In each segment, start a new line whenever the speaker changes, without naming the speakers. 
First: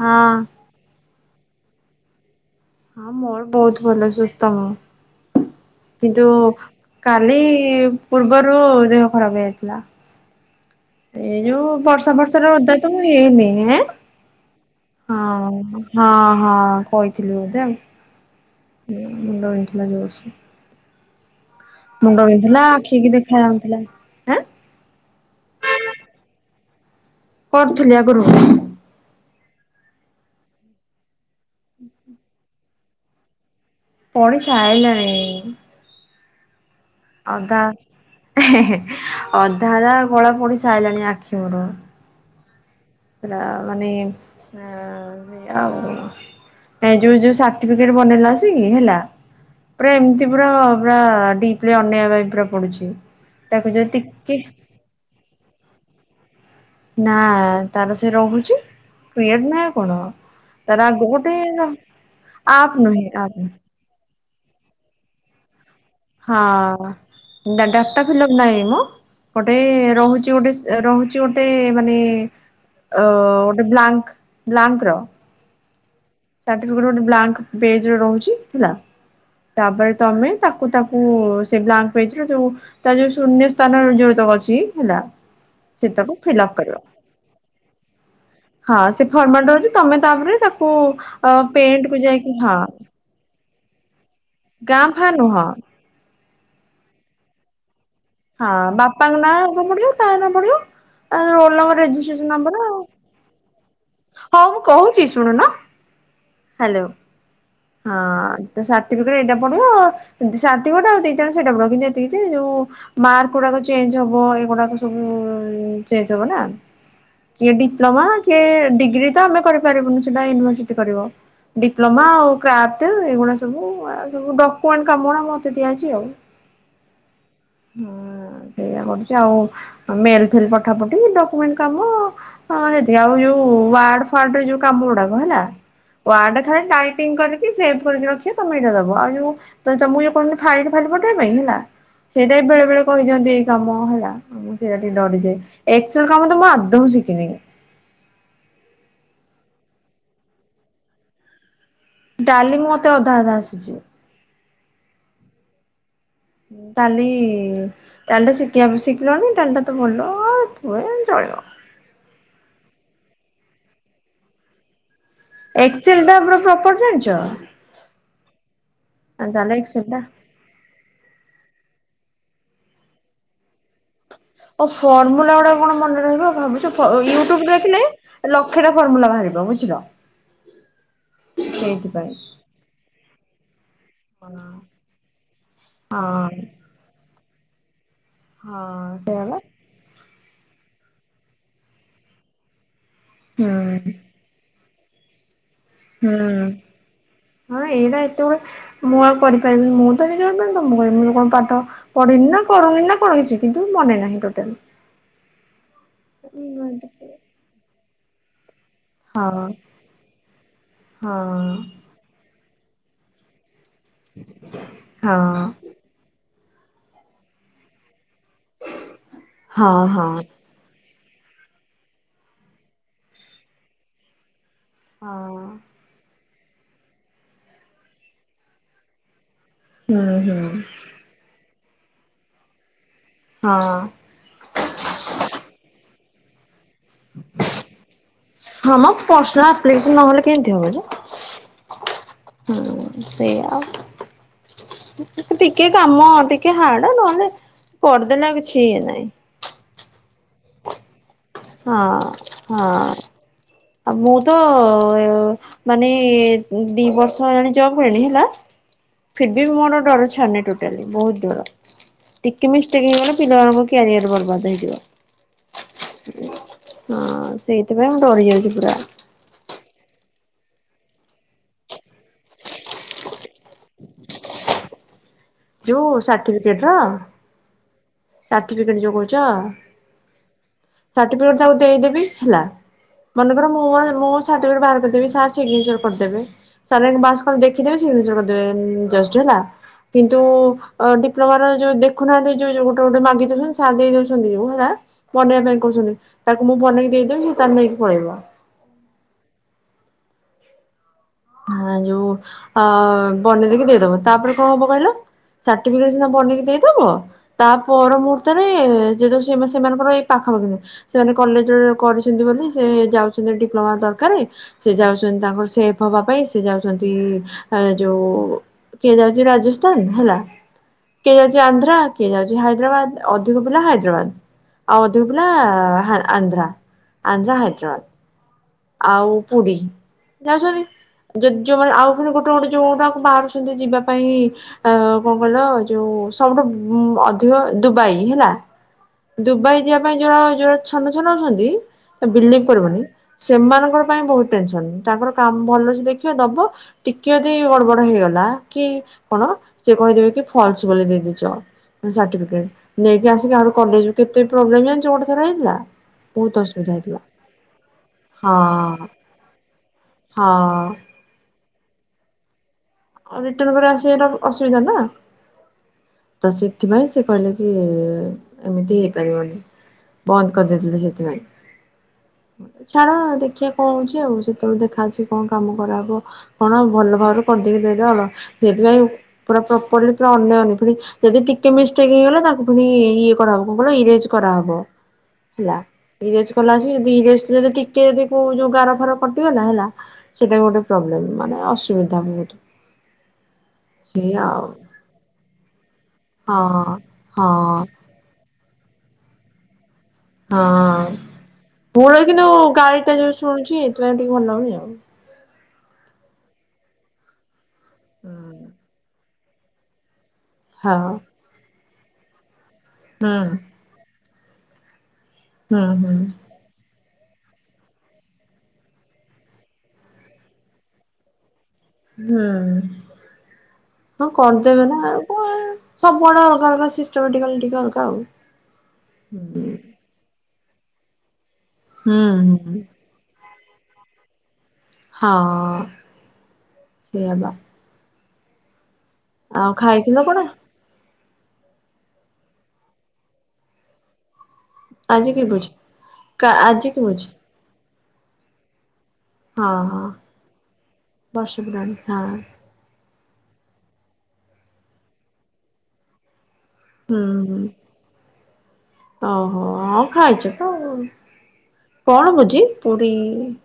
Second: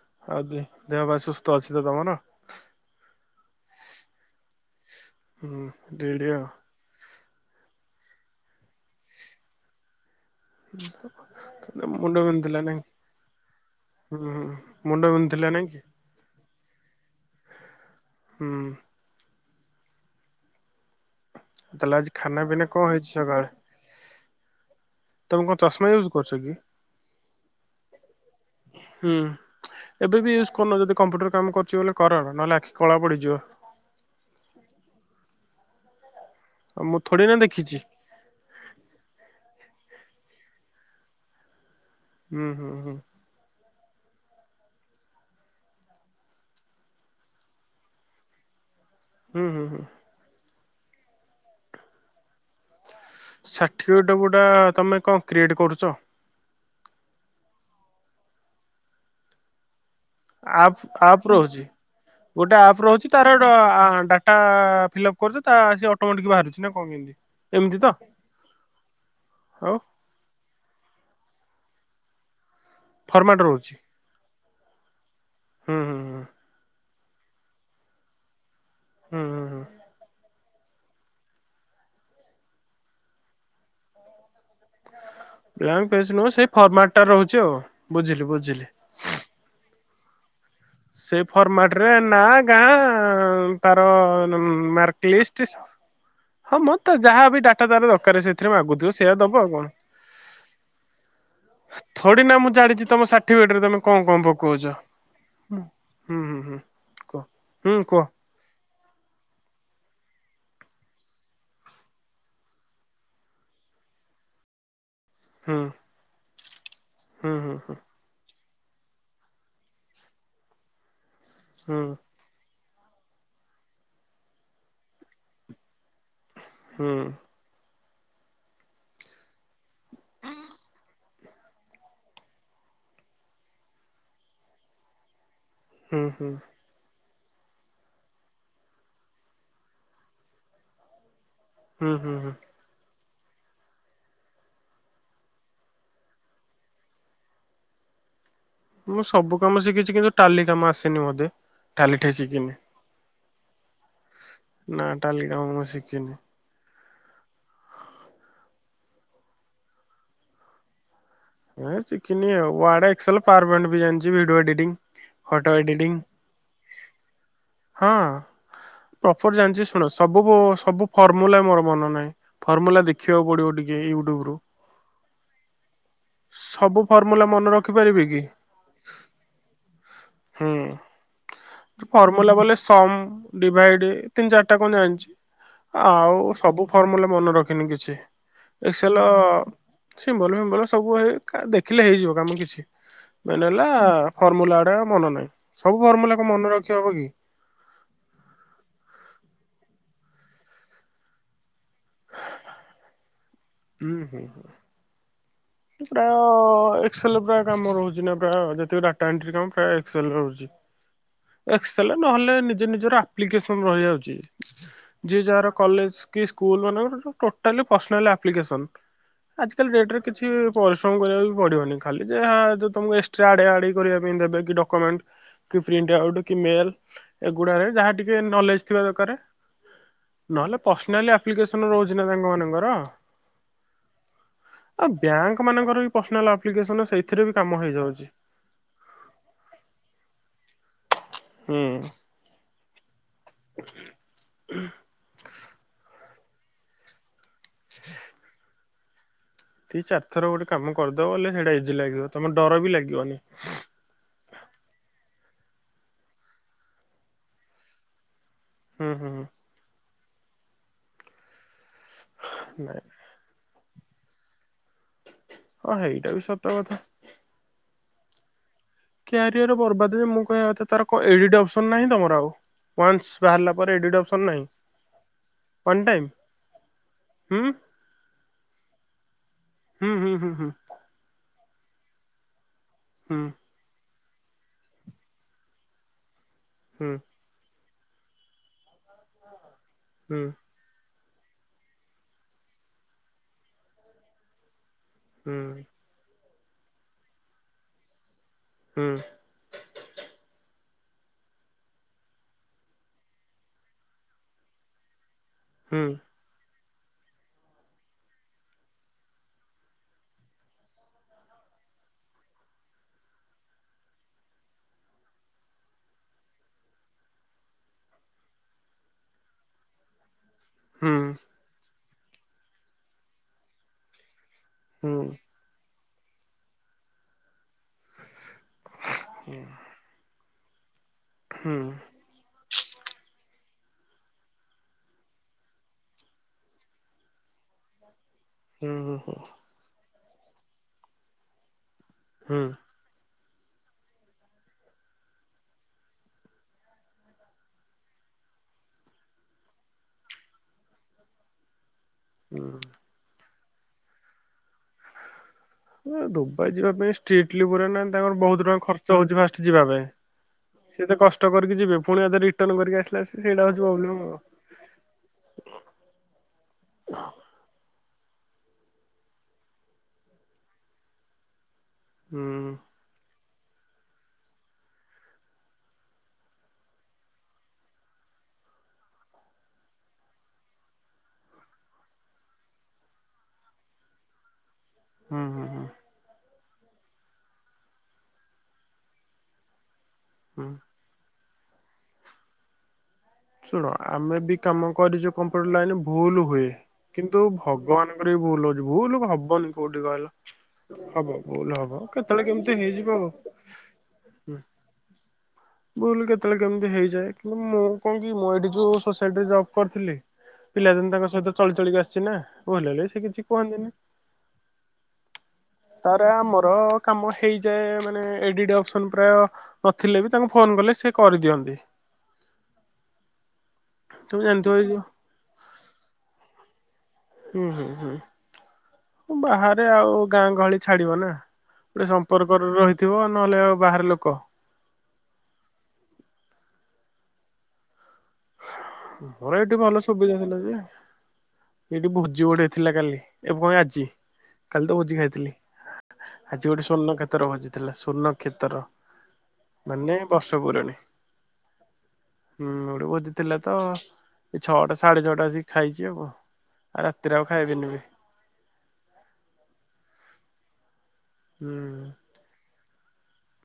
ହଁ
ଆଉ ଦି ଦେହ ଭାଇ ସୁସ୍ଥ ଅଛି ତ ତମର?
ହଁ ମୋର ବହୁତ ଭଲ ସୁସ୍ଥ ମୁଁ
ହୁଁ ରେଡି
କିନ୍ତୁ
ଆଉ
କାଲି ପୂର୍ବରୁ ଦେହ ଖରାପ ହେଇଯାଇଥିଲା। ଏଇ ଯୋଉ ବର୍ଷା
ମୁଣ୍ଡ
ବର୍ଷାରେ
ବିନ୍ଧୁଥିଲା
ଓଦା
ନାଇଁ
ତ ମୁଁ ହେଇନି ଏ
ହୁଁ ହୁଁ ମୁଣ୍ଡ ବିନ୍ଧୁଥିଲା
ହଁ
ନାଇଁ କି?
ହଁ ହଁ କହିଥିଲି ବୋଧେ ଆଉ।
ହୁଁ।
ମୁଣ୍ଡ ବିନ୍ଧିଲା ଜୋର ସେ।
ତାହଲେ ଆଜି ଖାନା
ବିନ୍ଧୁଥିଲା
ପିନା କଣ
ଆଖିକି
ହେଇଛି
ଦେଖା
ସକାଳେ?
ଯାଉନଥିଲା ଆଁ
ତମେ କଣ ଚଷମା ୟୁଜ୍ କରୁଛ କି?
କରୁଥିଲି ଆଗରୁ
ହୁଁ ଏବେ ବି ୟୁଜ୍ କରୁନ ଯଦି କମ୍ପୁଟର କାମ କରୁଛି ବୋଲି କର ନହେଲେ ଆଖି କଳା ପଡିଯିବ।
ପଡ଼ି ସାରିଲାଣି।
ଆଉ ମୁଁ ଥୋଡି ନା
ଅଧା
ଦେଖିଛି
ଅଧା କଳା ପୋଡି ସାରିଲାଣି ଆଖି ମୋର।
ହୁଁ ହୁଁ ହୁଁ।
ହେଲା ମାନେ ପା ଆଉ ଯୋଉ ତା ଯୋଉ ଯୋଉ ସାଟିଫିକେଟ ବନେଇଲୁ ଆସିକି ହେଲା
ହୁଁ ହୁଁ ହୁଁ
ପୁରା ଏମିତି ପୁରା ଡିପ ରେ ଅନେଇବାକୁ ପଡୁଛି। ତାକୁ ଯଦି
ସାଠିଫିକଟେ
ଟିକେ
ଗୁରା ତମେ କଣ କ୍ରିଏଟ କରୁଛ?
ନା ତାର ସେ ରହୁଛି କିୟ ନାହଁ କଣ ତାର
ଆପ୍
ଆଗ
ଆପ
ଗୋଟେ
ରହୁଛି ଗୋଟେ ଆପ୍
ନୁହେଁ
ରହୁଛି ତାର
ଆପ୍ ନୁହେଁ
ତା ଫିଲଅପ୍ କରୁଛ ଆ
ହଁ ଡାଟା ଫିଲପ ନାହିଁ ମ ଗୋଟେ
ଆଉ
ରହୁଛି ଗୋଟେ ରହୁଛି ଗୋଟେ ମାନେ ଅ
ଫର୍ମାଟ
ଗୋଟେ
ରହୁଛି
ବ୍ଲାଙ୍କ ବ୍ଲାଙ୍କର
ହୁଁ ହୁଁ ହୁଁ।
ସାଟିଫିକେଟ ଗୋଟେ ବ୍ଲାଙ୍କ ପେଜ ରେ ରହୁଛି ହେଲା।
ହୁଁଁ।
ତାପରେ ତମେ ତାକୁ ତାକୁ ସେ ବ୍ଲାଙ୍କ ପେଜ ର ଯୋଉ ତା ଯଉ ଶୂନ୍ୟ ସ୍ଥାନ ଯେଉ ତକ ଅଛି ହେଲା
ବାଙ୍କ
ସେତକ
ପେଜ ନୁହଁ ସେଇ
ଫିଲ୍ଅପ୍ କରିବ।
ଫର୍ମାଟ ଟା ରହୁଛି ଆଉ ବୁଝିଲି ବୁଝିଲି।
ହଁ ସେ ଫର୍ମାଲ ରହୁଛି ତମେ ତାପରେ ତାକୁ
ସେଇ
ଅ
ଫର୍ମାଟ
ପେଣ୍ଟ
ରେ
କୁ
ନା,
ଯାଇକି ହଁ
ଗାଁ ତାର ହ ମ ତାର
ଗାଁ
ମାକ୍
ଫାଁ
ଲିଷ୍ଟ୍
ନୁହଁ
ସମସ୍ତେ ଯାହା ବି ଡା ଟା ତାର ଦରକାର ସେଥିରେ
ହଁ
ମାଗୁଥିବ
ବାପାଙ୍କ
ସେଇୟା
ନାଁ
ଦବ ଆଉ
ଆଗ
କଣ।
ପଡିବ ତା ନାଁ ପଡିବ ରୋଲ ନମ୍ବର
ଥୋଡି
ରେଜିଷ୍ଟ୍ରେସନ
ନା ମୁଁ
ନମ୍ବର ଆଉ
ଜାଣିଚି ତମ ସାଟିଫିକଟେ ରେ ତମେ କଣ କଣ
ହଉ ମୁଁ
ପକାଉଛ।
କହୁଛି ଶୁଣୁନ
ହୁଁ ହୁଁ ହୁଁ
ହ୍ୟାଲୋ
କହ
ହଁ। ତ ସାର୍ଟିଫିକେଟ ଏଇଟା ପଡିବ ସାର୍ଟିଫିକେଟ ଆଉ ଦିଟାେ ସେଇଟା ପଡିବ କିନ୍ତୁ ଏତିକ କିଛି ଯୋଉ ମାର୍କ ଗୁଡାକ ଚେଞ୍ଜ ହବ ଏଇଗୁଡା ଉନ୍
ହୁଁ
ଚେଞ୍ଜ ହେବ ନା
ହୁଁ ହୁଁ
କିଏ
ହୁଁ
ଡିପ୍ଲୋମା ଡିଗ୍ରୀ ତ ଆମେ କରିପାରିବୁନୁ ସେଟା ୟୁନିଭର୍ସିଟି କରିବ
ହୁଁ ହୁଁ।
ଡିପ୍ଲୋମା ଆଉ ପଟ ଏଇଗୁଡା ସବୁ ସବୁ ଡକ୍ୟୁମେଣ୍ଟ କାମ ରା ମତେ ଦିଆଯଛି ଆଉ।
ହୁଁ।
ହୁଁ ସେଇଟା କରୁଛି ଆଉ। ମେଲ ଫେଲ ପଠା ପଠି ଡକୁମେଣ୍ଟ କାମ। ହଁ ସେଠି ଆଉ ଯୋଉ ୱାର୍ଡ ଫାର୍ଡରେ ଯୋଉ କାମ ଗୁଡାକ ହେଲା
ହୁଁ
ୱାର୍ଡରେ
ହୁଁ
ଖାଲି ଟାଇମ ଫ କରିକି ସେଭ୍ କରିକି ରଖି ତମେ ଏଇଟା ଦବ ଆଉମକୁ କ ଫାଇଲି ଫାଲି ପଠେଇବା ପାଇଁ ହେଲା
ହୁଁ ହୁଁ
ସେଇଟା ବି ବେଳେବେଳେ କରିଦିଅନ୍ତି ଏଇ କାମ ହେଲା ଆ ସେଇଟା ଟିକେ ଡରିଯାଏ ଏକ୍ସଲ କାମ ତ ମୁଁ ଆଦଉ ଶିଖିନି କି
ମୁଁ ସବୁ କାମ ଶିଖିଛି କିନ୍ତୁ ଟାଲି କାମ ଆସିନି ମତେ। ଟାଲିଠେ ଶିଖିନି
ଡାଲି ମତେ ଅଧା ଅଧା ଆସିଛି
ନା ଟାଲି କାମ ମୁ ଶିଖିନି।
କାଲି ତାହେଲେଟା ଶିଖିବା ଶିଖିଲନି ତାହେଲେଟା ତ ଭଲ ଆଉ ପୁ ଚଳିବ।
ଏ ଶିଖିମି ୱାଡ ଏକ୍ସଲ ପାୱାର ପଏଣ୍ଟ ବି ଜାଣିଛିଭଡିଓ ଏଡିଟିଂ। ଫୋଟୋ ଏଡିଟିଂ
ଏକ୍ସେଲ ଟା ପୁରା ପ୍ରପର ଜାଣିଛ
ହଁ। ପ୍ରପର
ତାହେଲେ
ଜାଣିଛି
ଏକ୍ସେଲ
ଶୁଣ
ଟା
ସବୁ ସବୁ ଫର୍ମୁଲା ମୋର ମନ ନାହିଁ ଫର୍ମୁଲା ଦେଖିବାକୁ ପଡିବ ଟିକେ ୟୁଟ୍ୟୁବ ରୁ।
ଓ ଫର୍ମୁଲା ଗୁଡା କଣ ମନେ ରହିବ ଭାବୁଛ
ସବୁ ଫର୍ମୁଲା
ୟୁଟୁବ
ମନେ
ଦେଖିଲେ
ରଖିପାରିବି କି?
ଲକ୍ଷ ଟା ଫର୍ମୁଲା ବାହାରିବ ବୁଝିଲ।
ହୁଁ
ସେଇଥିପାଇଁ
ଫର୍ମଲା ବଲେ ସମ ଡିଭାଇଡ ତିନି ଚାରିଟା କଣ ଜାଣିଛି ଆଉ
ହଁ
ସବୁ ଫର୍ମୁଲା ମନେ ରଖିନି କିଛି
ହଁ
ଏକ୍ସେଲ
ସେଇଆ ବା
ସିମ୍ବଲ ଫିମ୍ବଲ୍ ସବୁ ହେ ଦେଖିଲେ ହେଇଯିବ କାମ କିଛି ମେନ୍
ହୁଁ
ହେଲା ଫର୍ମୁଲା ଗୁଡା ମନେ ନାହିଁ। ସବୁ ଫର୍ମୁଲା କଣ
ହୁଁ
ମନେ ରଖି ହବ କି?
ହଁ ଏଇଟା ଏତେ ଗଡ ମୁଁ ଆଉ କରିପାରିବିନି ମୁଁ ତ ନିଜ ତ ମୁଁ କରିବି ଯଉ କଣ ପାଠ ପଢନି ନା କରନି ନା କଣ କିଛି କିନ୍ତୁ
ହୁଁ
ମନେ ନାହିଁ
ହୁଁ।
ଟୋଟାଲ।
ପ୍ରାୟ
ହଁ
ଏକ୍ସଲ ପ୍ରାୟ କାମ ରହୁଛି ନା ପ୍ରାୟ ଯେତେକ ଡାଟା ଏଣ୍ଟ୍ରି କାମ ପ୍ରାୟ ଏକ୍ସଲ ରହୁଛି।
ହଁ।
ଏକ୍ସଏଲ ନହେଲେ ନିଜ ନିଜର ଆପ୍ଲିକେସନ ରହିଯାଉଛି ଯିଏ
ହଁ
ଯାହାର କଲେଜ କି ସ୍କୁଲ୍ ମାନଙ୍କର ଟୋଟାଲି ପର୍ସନାଲ୍ ଆପ୍ଲିକେସନ୍ ଆଜିକାଲି
ହଁ
ଡେଟରେ
ହଁ।
କିଛି ପରିଶ୍ରମ କରିବାକୁ ପଡିବନି ଖାଲି ଯେ ତମକୁ ଏକ୍ସଟ୍ରା ଆଡେ ଆଡେଇ କରିବା ପାଇଁ ଦେବେ କି ଡ ମେଣ୍ଟ
ହଁ
କି ପ୍ରିଣ୍ଟ ଆଉଟ୍ କି ମେଲ ଏଗୁଡାରେ ଯାହା ଟିକେ ନଲେଜ ଥିବା ଦରକାର।
ହୁଁ ହୁଁ
ନହେଲେ ପର୍ସନାଲି ଆପ୍ଲିକେସନ ରହୁଛି ନା ତାଙ୍କ ମାନଙ୍କର।
ହଁ।
ଆଉ ବ୍ୟାଙ୍କ ମାନଙ୍କର ବି ପର୍ସନାଲ ଆପ୍ଲିକେସନ ସେଇଥିରେ ବି କାମ ହେଇଯାଉଛି।
ହଁ ମ ପର୍ସନାଲ୍ ଆପ୍ଲିକେସନ ନହେଲେ କେନ୍ତି ହବ ଯେ?
ହୁଁ।
ହୁଁ ସେୟା ଆଉ ଟିକେ କାମ ଟିକେ ହାର୍ଡ ନହେଲେ କରିଦେଲା କିଛି ଇଏ ନାହିଁ।
ଦି ଚାରିଥର ଗୋଟେ କାମ କରିଦବ ବଲେ ହେଇଟା
ହଁ
ଇଜି ଲାଗିବ ତମ ଡର ବି
ହଁ।
ଲାଗିବନି।
ଆଉ ମୁଁ ତ ମାନେ ଦି ବର୍ଷ ହେଲାଣି ଜବ କଲିଣି ହେଲା।
ହୁଁ ହୁଁ ହୁଁ
ଫିର ବି ମୋର ଡର ଛାଡୁନି ଟୋଟାଲି ବହୁତ ଡର ଟିକେ
ନାଇଁ
ମିଷ୍ଟେକ ହେଇଗଲେ ପିଲାମାନଙ୍କ କ୍ୟାରିଅର ବର୍ବାଦ ହେଇଯିବ।
ହଁ ହେଇଟା ବି ସତ କଥା।
ହଁ ସେଇଥିପାଇଁ ମୁଁ ଡରି ଯାଉଛି ପୁରା।
କ୍ୟାରିୟର ବର୍ବାଦ ହୁଏ ମୁଁ କହିବା କଥା ତାର କ ଏଡିଟ୍ ଅପସନ ନାହିଁ ତମର ଆଉ ୱାନ୍ସ ବାହାରିଲା ପରେ ଏଡିଟ୍ ଅପସନ୍ ନାହିଁ। ୱାନ୍
ଯୋଉ
ଟାଇମ୍
ସାର୍ଟିଫିକେଟର?
ହୁଁ
ସାର୍ଟିଫିକେଟ୍ ଯୋଉ କହୁଛ?
ହୁଁ ହୁଁ ହୁଁ ହୁଁ।
ସାର୍ଟିଫିକେଟ ତାକୁ ଦେଇଦେବି ହେଲା
ହୁଁ
ମନେକର ମୁଁ ଆ ମୋ ସାର୍ଟିଫିକେଟ ବାହାର କରିଦବି ସାର୍ ସିଗ୍ନେଚର କରିଦେବ [unintelligible] କଣ ଦେଖିଦେବେ ସିଗ୍ନେଚାର କରିଦେବେ ଜଷ୍ଟ ହେଲା। ତୁ
ହୁଁ
ଡିପ୍ଲୋମାର ଯୋଉ ଦେଖୁନାହାନ୍ତି ଯୋଉ ଯୋଉ ଗୋଟେ ଗୋଟେ ମାଗି ଦଉଛନ୍ତି ସାର ଦେଇ ଦଉଛନ୍ତି ଯୋଉ ହେଲା।
ହୁଁ
ବନେଇବା ପାଇଁ କହୁଛନ୍ତି ତାକୁ ମୁଁ ବନେଇକି ଦେଇଦେବି ସେ ତାର ନେଇକି ପଳେଇବ।
ହୁଁ।
ହଁ ଯୋଉ ଅ ବନେଦେଇକି ଦେଇଦବ ତାପରେ କଣ ହବ କହିଲ?
ହୁଁ ହୁଁ ହୁଁ
ସାର୍ଟିଫିକେଟ ସିନା ବନେଇକି ଦେ ବ ତା ପର ମୁହୂର୍ତ୍ତରେ ଯେତ ସେମାନଙ୍କର ଏଇ ପାଖାପାଖି ନି ସେମାନେ କଲେଜରେ କରିଛନ୍ତି ବୋଲି ସେ ଯାଉଛନ୍ତି ଡିପ୍ଲୋମା ଦରକାରେ ସେ ଯାଉଛନ୍ତି ତାଙ୍କର ସେପ ମୋ ବାପା ଏସି ଯାଉଛନ୍ତି ଯୋଉ କିଏ ଯାଉଛି ରାଜସ୍ଥାନ ହେଲା?
ହୁଁ ହୁଁ ହୁଁ
କିଏ ଯାଉଛି ଆନ୍ଧ୍ରା କିଏ ଯାଉଛି ହାଇଦ୍ରାବାଦ ଅଧିକ ପିଲା ହାଇଦ୍ରାବାଦ ଆଉ
ହୁଁ
ଅଧିକ ପିଲା ହା ଆନ୍ଧ୍ରା ଆନ୍ଧ୍ରା ହାଇଦ୍ରାବାଦ୍ ଆଉ ପୁରୀ ଯାଉଛନ୍ତି ଯଦି ଯୋଉ ମାନେ ଆଉ ଗୋଟେ ଗୋଟେ ଯୋଉଟାକୁ ବାହାରୁଛନ୍ତି ଯିବା ପାଇଁ ଆ କଣ କହିଲ ଯୋଉ ସବୁଠୁ ଅଧିକ ଦୁବାଇ ହେଲା।
ହୁଁ ହୁଁ ହୁଁ
ଦୁବାଇ ଯିବା ପାଇଁ ଯ ଯୋଉ ଗୁରା ଛନ ଛନ ହଉଛନ୍ତି ତ ବିଲିଭ କରିବନି ସେମାନଙ୍କର ପାଇଁ ବହୁତ ଟେନସନ ତାଙ୍କର କାମ ଭଲ ସେ ଦେଖିବ ଦବ ଟିକିଏ ଯଦି ଗଡବଡ ହେଇଗଲା କି କଣ ସିଏ କହି ଦେବେ କି ଫଲ୍ସ ବୋଲି ଦେଇଦେଇଚ।
ହୁଁ।
ସାର୍ଟିଫିକେଟ୍ ନେଇକି ଆସିକି ଆହୁରି କଲେଜ୍ କେତେ ପ୍ରୋବ୍ଲେମ୍ ଜାଣିଚ ଗୋଟେ ଥର ହେଇଥିଲା ବହୁତ ଅସୁବିଧା ହେଇଥିଲା।
[unintelligible] ଗୁରା ନା ତାଙ୍କର ବହୁତ ଟଙ୍କା
ହଁ
ଖର୍ଚ୍ଚ ହଉଛି ଫାଷ୍ଟ ଯିବା ପାଇଁ।
ହଁ
ସେ ତ କଷ ଷ୍ଟ କରିକି ଯିବେ। ପୁଣି ଆଉଥରେ ରିଟର୍ଣ୍ଣ କରିକି ଆସିଲା
ଆଉ
ଆସିକି ସେଇଟା
ରିଟର୍ଣ
ହଉଚୁ
କରି
ପ୍ରୋବ୍ଲେମ୍।
[unintelligible] ନା? ତ ସେଥିପାଇଁ ସେ କହିଲେ କି ଏମିତି ହେଇପାରିବନି। ବନ୍ଦ କରିଦେଇଥିଲେ ସେଥିପାଇଁ,
ହୁଁ
ଛାଡ ଦେଖିଆ କଣ ହଉଛି ଆଉ ସେତେବେଳେ ଦେଖା ଅଛି କଣ କାମ କରା ହବ। କଣ ଭଲ ଭାବରେ କରିଦେଇକି ଦେ ଯାହା ହେଲା ସେଥିପାଇଁ ପୁରା ପ୍ରପରଲି ପୁରା ଅନା ଅନି ପୁରି ଯଦି ଟିକେ ମିଷ୍ଟେକ୍ ହେଇଗଲା ତାକୁ ପୁଣି ଇଏ କରାହବ, କଣ କହିଲ ଇରେଜ୍ କରାହବ।
ହୁଁ ହୁଁ
ହେଲା।
ହୁଁ
ଇରେଜ୍ କଲା ଯଦି ଇରେଜ୍ ଯଦି ଟିକେ ବି କୋଉ ଯୋଉ ଗାର ଫାର କଟିଗଲା ହେଲା, ସେଇଟା
ହୁଁ।
ଗୋଟେ ପ୍ରୋବ୍ଲେମ୍ ମାନେ ଅସୁବିଧା ବହୁତୁ।
ଶୁଣ ଆମେ ବି କାମ କରିଚୁ କମ୍ପ୍ୟୁଟର ଲାଇନ୍ ରେ ଭୁଲ ହୁଏ।
ହଁ
କିନ୍ତୁ
ହଁ
ଭଗବାନ ତାଙ୍କର ଭୁଲ ହଉଚି, ଭୁଲ ହବନି କୋଉଠି କହିଲ?
ହଁ।
ହବ ଭୁଲ ହବ
ମୋର କିନ୍ତୁ
କେତେବେଳେ କେମିତି
ଗାଳି ଟା
ହେଇଯିବ
ଯୋଉ ଶୁଣୁଛି ଏଥିପାଇଁ ଟିକେ ଭଲ
ହୁଁ,।
ଲାଗୁନି ଆଉ।
ବୁଲ କେତେବେଳେ କେମିତି ହେଇଯାଏ କିନ୍ତୁ ମୁଁ କଣ କି ମୁଁ ଏଠି ଯୋଉ ସୋସାଇଟିରେ ଜବ୍ କରିଥିଲି। ପିଲା
ହଁ
ଦିନୁ ତାଙ୍କ ସହିତ ଚଳି ଚଳିକି ଆସିଛି ନା ଭୁଲ ହେଲେ ବି ସେ
ହୁଁ
କିଛି କୁହନ୍ତିନି।
ହୁଁ ହୁଁ
ତାରେ ଆମର କାମ ହେଇଯାଏ ମାନେ ଏଡିଡ୍ ଅପସନ୍ ପ୍ରାୟ ନଥିଲେ ବି ତାଙ୍କୁ ଫୋନ୍ କଲେ ସେ କରିଦିଅନ୍ତି।
ହୁଁ, ହଁ
ତମେ ଜାଣିଥିବ
କରିଦେବେ
ଏଇ
ନା
ଯୋଉ
ଆଉ। [unintelligible] ସବୁଆଡ ଅଲଗା ଅଲଗା ସିଷ୍ଟମ୍ ଟିକଲ ଟିକେ ଅଲଗା ଆଉ।
ଓ
ହୁଁ
ବାହାରେ ଆଉ ଗାଁ ଗହଳି ଛାଡିବ ନା। ଗୋଟେ
ହୁଁ
ସମ୍ପର୍କରେ ରହି ଥିବ ନହେଲେ ଆଉ ବାହାର ଲୋକ।
ହଁ ସେଇଆ ବା।
ମୋର
ଆଉ
ଏଠି ଭଲ
ଖାଇଥିଲ କଣ
ସୁବିଧା ଥିଲା ଯେ। ଏଇଠି ଭୋଜି ଗୋଟେ ଥିଲା କାଲି। ଏ ପୁଣି ଆଜି। କାଲି ତ ଭୋଜି
ଆଜି କି
ଖାଇଥିଲି।
ଭୋଜି? କା
ଆଜି ଗୋଟେ
ଆଜି କି
ସ୍ଵର୍ଣ୍ଣ କ୍ଷେତ୍ର ଭୋଜି ଥିଲା। ସ୍ଵର୍ଣ୍ଣ କ୍ଷେତର।
ହଁ ହଁ
ମାନେ ବର୍ଷ ପୁରଣୀ।
ବର୍ଷେ ପୁରାଣି ହଁ
ହୁଁ, ଗୋଟେ ଭୋଜି ଥିଲା ତ, ଏ ଛଅଟା ସାଢେ ଛଅଟା ଆସିକି ଖାଇଛି ଆଉ କଣ।
ହୁଁ, ହୁଁ, ଓହୋ ହଁ ଖାଇଛ ତ।
ହୁଁ।
କଣ ବୁଝି? ପୁରି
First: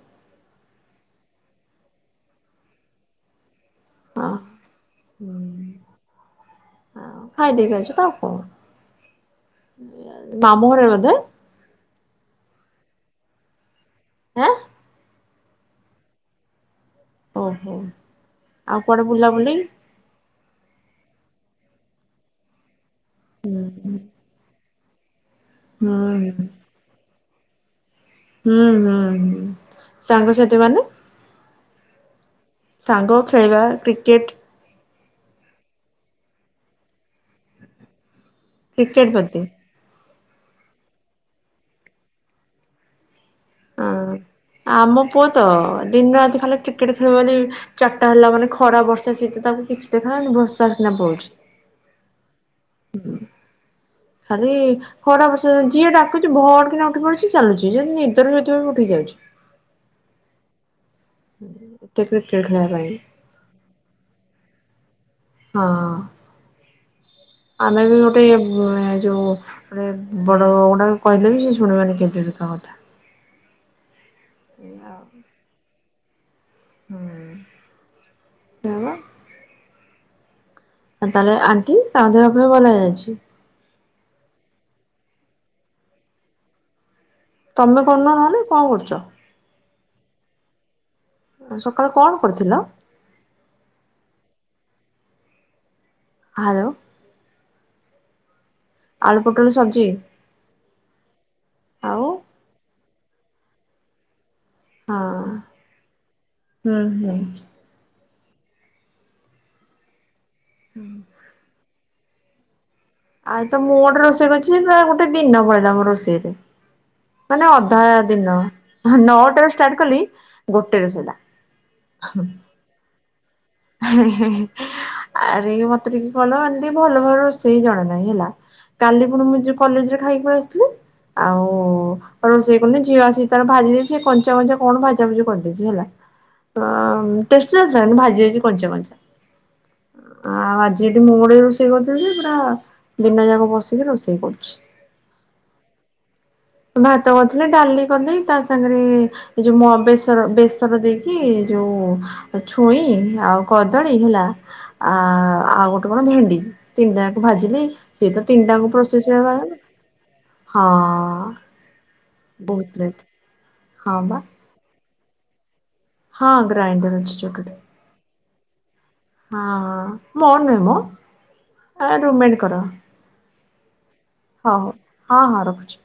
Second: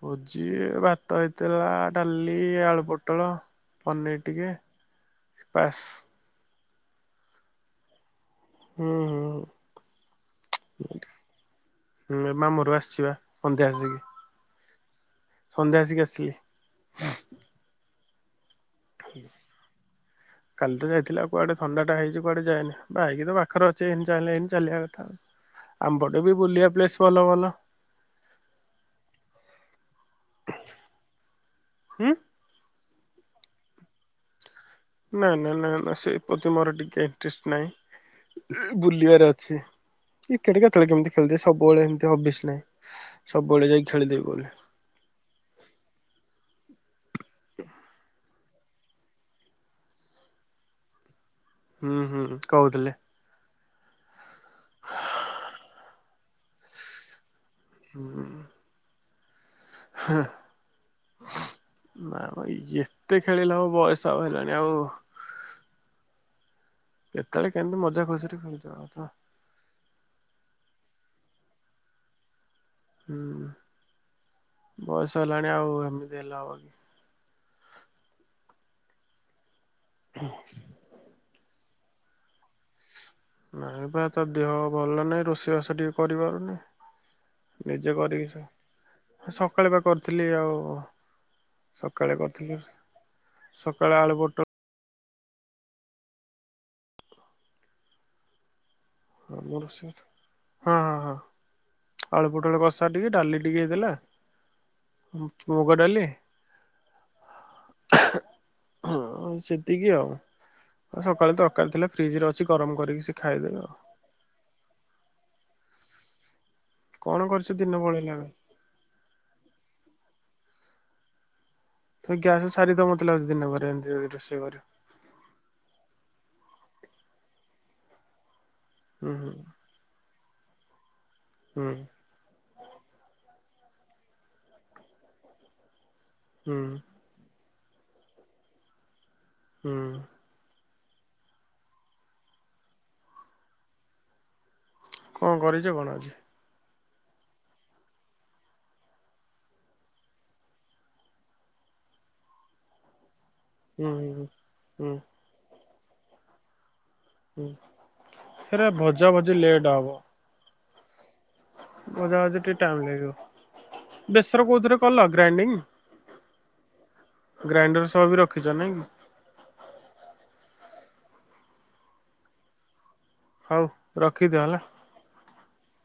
ଭୋଜି ଭାତ ହେଇଥିଲା ଡାଲି ଆଳୁ ପୋଟଳ, ପନିର୍
ହଁ।
ଟିକେ। ପାସ୍।
ହଁ ଖାଇ ଦେଇକି ଆଇଛ ତ ଆଉ କଣ,
ହୁଁ
ଏ, ଆ, ମାମୁଁଘରେ ବୋଧେ?
ହୁଁ, ଏ ମାମୁଁଘରକୁ ଆସିିଛି ବା, ସନ୍ଧ୍ୟା ଆସିକି।
ଆଁ,
ସନ୍ଧ୍ୟା ଆସିକି ଆସିଲି।
ଓହୋ! ଆଉ କୁଆଡେ ବୁଲାବୁଲି?
କାଲି ତ ଯାଇଥିଲେ, ଆଉ କୁଆଡେ ଥଣ୍ଡା ଟା ହେଇଚି କୁଆଡେ ଯାଇନି। ବାଇକ୍ ତ ପାଖରେ ଅଛି ଇନ ଚାହିଁଲେ ଇନ ଚାଲିବା କଥା ଆଉ।
ହୁଁ
ଆମ ପଟେ ବି
ହୁଁ।
ବୁଲିବା ପ୍ଲେସ୍ ଭଲ ଭଲ।
ହୁଁ, ହୁଁ, ହୁଁ ସାଙ୍ଗସାଥି ମାନେ?
ହୁଁ।
ସାଙ୍ଗ ଖେଳିବା କ୍ରିକେଟ୍।
ନା, ନା, ନା, ନା ସେ ପ୍ରତି ମୋର ଟିକେ ଇଣ୍ଟରେଷ୍ଟ ନାହିଁ।
କ୍ରିକେଟ
ବୁଲିବାରେ
ପ୍ରତି
ଅଛି, କ୍ରିକେଟ୍ କେତେବେଳେ କେମିତି ଖେଳି ଦିଏ। ସବୁବେଳେ ଏମିତି ହବିସ୍ ନାହିଁ। ସବୁବେଳେ ଯାଇକି
ହଁ।
ଖେଳିଦେବି ବୋଲି।
ଆମ ପୁଅ ତ ଦିନ ରାତି ଖାଲି କ୍ରିକେଟ୍ ଖେଳିବ ବୋଲି ଚାଟା ହେଲା ମାନେ ଖ ଖରା, ବର୍ଷା, ଶୀତ ତାକୁ କିଛି ଦେଖାଯାଉନି ଭୁସ୍ ପାସ କିନା ପଳୁଛି।
ହୁଁ ହୁଁ। କହୁଥିଲେ
ହଁ ଖାଲି। ଖରା ବସି ଯାଇଚି ଯିଏ ଡାକୁଛି ଭଡ କିନା ଉଠି ପଡୁଛି ଚାଲୁଛି ଯଦି ନିଦରୁ ଶୋଇଥିବ ବି ଉଠି ଯାଉଛି।
ହଁ
ଏତେ
ନା
କ୍ରିକେଟ ଖେଳିବା ପାଇଁ
ଆଉଏତେ। ଖେଳିଲା ବୟସ ଆଉ ହେଲାଣି ଆଉ।
ହଁ।
କେତେବେଳେ କେମିତି
ଆମେ ବି
ମଜା
ଗୋଟେ
ଖୁସିରେ ଖେଳିଦବା କଥା।
ଯୋଉ। ଗୋଟେ ବଡ ଗୁଡାକ କହିଲେ ବି ସେ ଶୁଣିବେନି କେତୋ କଥା ବାତା
ହୁଁ ବୟସ ହେଲାଣି ଆଉ ଏମିତି ହେଲା ହବ।
ହୁଁ ଯବା।
ହୁଁ।
ତାହଲେ ଆଣ୍ଟି ତା ଦେ ଅପରେ ଭଲରେ ଅଛି।
ନାଇଁ ବା ତା ଦେହ ଭଲ ନହିଁ ରୋଷେଇବାସ ଟିକେ କରିପାରୁନି।
ତମେ
ନିଜେ
କରୁନ ନହେଲେ
କରିକି
କଣ କରୁଛ
ସକାଳେ ବା କରିୁଥିଲି ଆଉ ସକାଳେ କରିଥିଲ ସକାଳେ ଆଳୁ ପୁଟଳ
ହ୍ୟାଲୋ। ଆଳୁ
ହଁ
ପୋଟଳ
ମୋର
ସବଜି
ସେ ହଁ ହଁ ହଁ
ଆଉ
ଆଳୁପୁଟଳ କଷା ଟିକେ ଡାଲି ଟିକେ ହେଇ ଦେଲା।
ହଁ
ମୁଗଡଲେ
ହୁଁ ହୁଁ।
ହ ସେତିକି ଆଉ ହ ସକାଳେ ତରକାରୀ ଥିଲା। ଫ୍ରିଜ ରେ ଅଛି ଗରମ କରିକି ସେ
ଆଉ ତ ମୁଁ ଗୋଟେ ରୋଷେଇ କରିଛି ଯେ ପୁରା ଗୋଟେ ଦିନ ପଳିଲା ମୋ ରୋଷେଇରେ
କଣ କରିଛ
ମାନେ
ଦିନ
ଅଧା
ପଳେଇଲା ବେ
ଦିନ ନଅଟ ର ଷ୍ଟାର୍ଟ କଲି ଗୋଟେରେ ସିଲା
ତଁ ଗ୍ୟାସ୍ ସାରି ତ ମତେ ଲାଗୁ ଦିନ ବାର
ହେଁ ହେଁ ହେଁ ଆରେ ମତେ ଟିକେ କଲ ଟିକ ଭଲ ଭାବ ରୋଷେଇ ଜଣା ନାହିଁ ହେଲା କାଲି
ହୁଁ
ପୁଣି
ହୁଁ
ମୁଁ କଲେଜରେ ଖାଇକି ପଳ ଆସିଥିଲେ
ହୁଁ
ଆଉ ରୋଷେଇ କଲେ ଝିଅଆସି ତାର ଭାଜି ଦେଇଛି ସେ କଞ୍ଚା କଞ୍ଚା କଣ ଭାଜା ଫୁଜି କରିଦେଇଛି ହେଲା।
ହୁଁ
ଅ ଟେଷ୍ଟଟି ନଥିଲା କିନ୍ତୁ ଭାଜି ହେଉଛି କଞ୍ଚା କଞ୍ଚା-
ହୁଁ
ଆଉ ଆଜି ଏଠି ମୁଁ ଗୋଡିକ ରୋଷେଇ କରିଥିଲ ଯେ ପୁରା ଦିନ ଯାକ ବସିକି ରୋଷେଇ କରୁଛି।
କଣ କରିଛ କଣ ଅଛି?
ଭାତ କରିଥିଲେ ଡାଲି କରିଦେଇ ତା ସାଙ୍ଗରେ ଏ ଯୋଉ ମ ବେସର ବେସର ଦେଇକି ଯୋଉ ଛୁଇଁ ଆଉ
ହୁଁ
କଦଳୀ
ହୁଁ
ହେଲା
ହୁଁ
ଆ
ହୁଁ
ଆଉ ଗୋଟେ କଣ ଭେଣ୍ଡି ତିନିଟା
ହୁଁ।
ଭାଜିଲି ସେ ତ
ହେରା
ତିନିଟାଙ୍କୁ
ଭଜା
ପ୍ରୋସେସ
ଭଜି
ହୋର ହଁ
ମଜା ଆଜ ଟିକେ
ବହୁତ
ଟାଇମ୍
ଲେଟ୍ ହଁ
ଲାଗିବ
ବା
ବେସର କୋଉଥିରେ କଲ ଗ୍ରାଇଣ୍ଡିଙ୍ଗ?
ହଁ ଗ୍ରାଇଣ୍ଡର ଅଛି ଛୋଟଟେ
ଗ୍ରାଇଣ୍ଡର ସହବ ବି ରଖିଛ ନାଇଁ କି
ହଁ ମୋର ନୁହେଁ ମୋ ଆ ରୁମେଣ୍ଡ କର
ହଉ ରଖିଦିଅ ହେଲା।
ହଁ ହଁ ରଖୁଛି।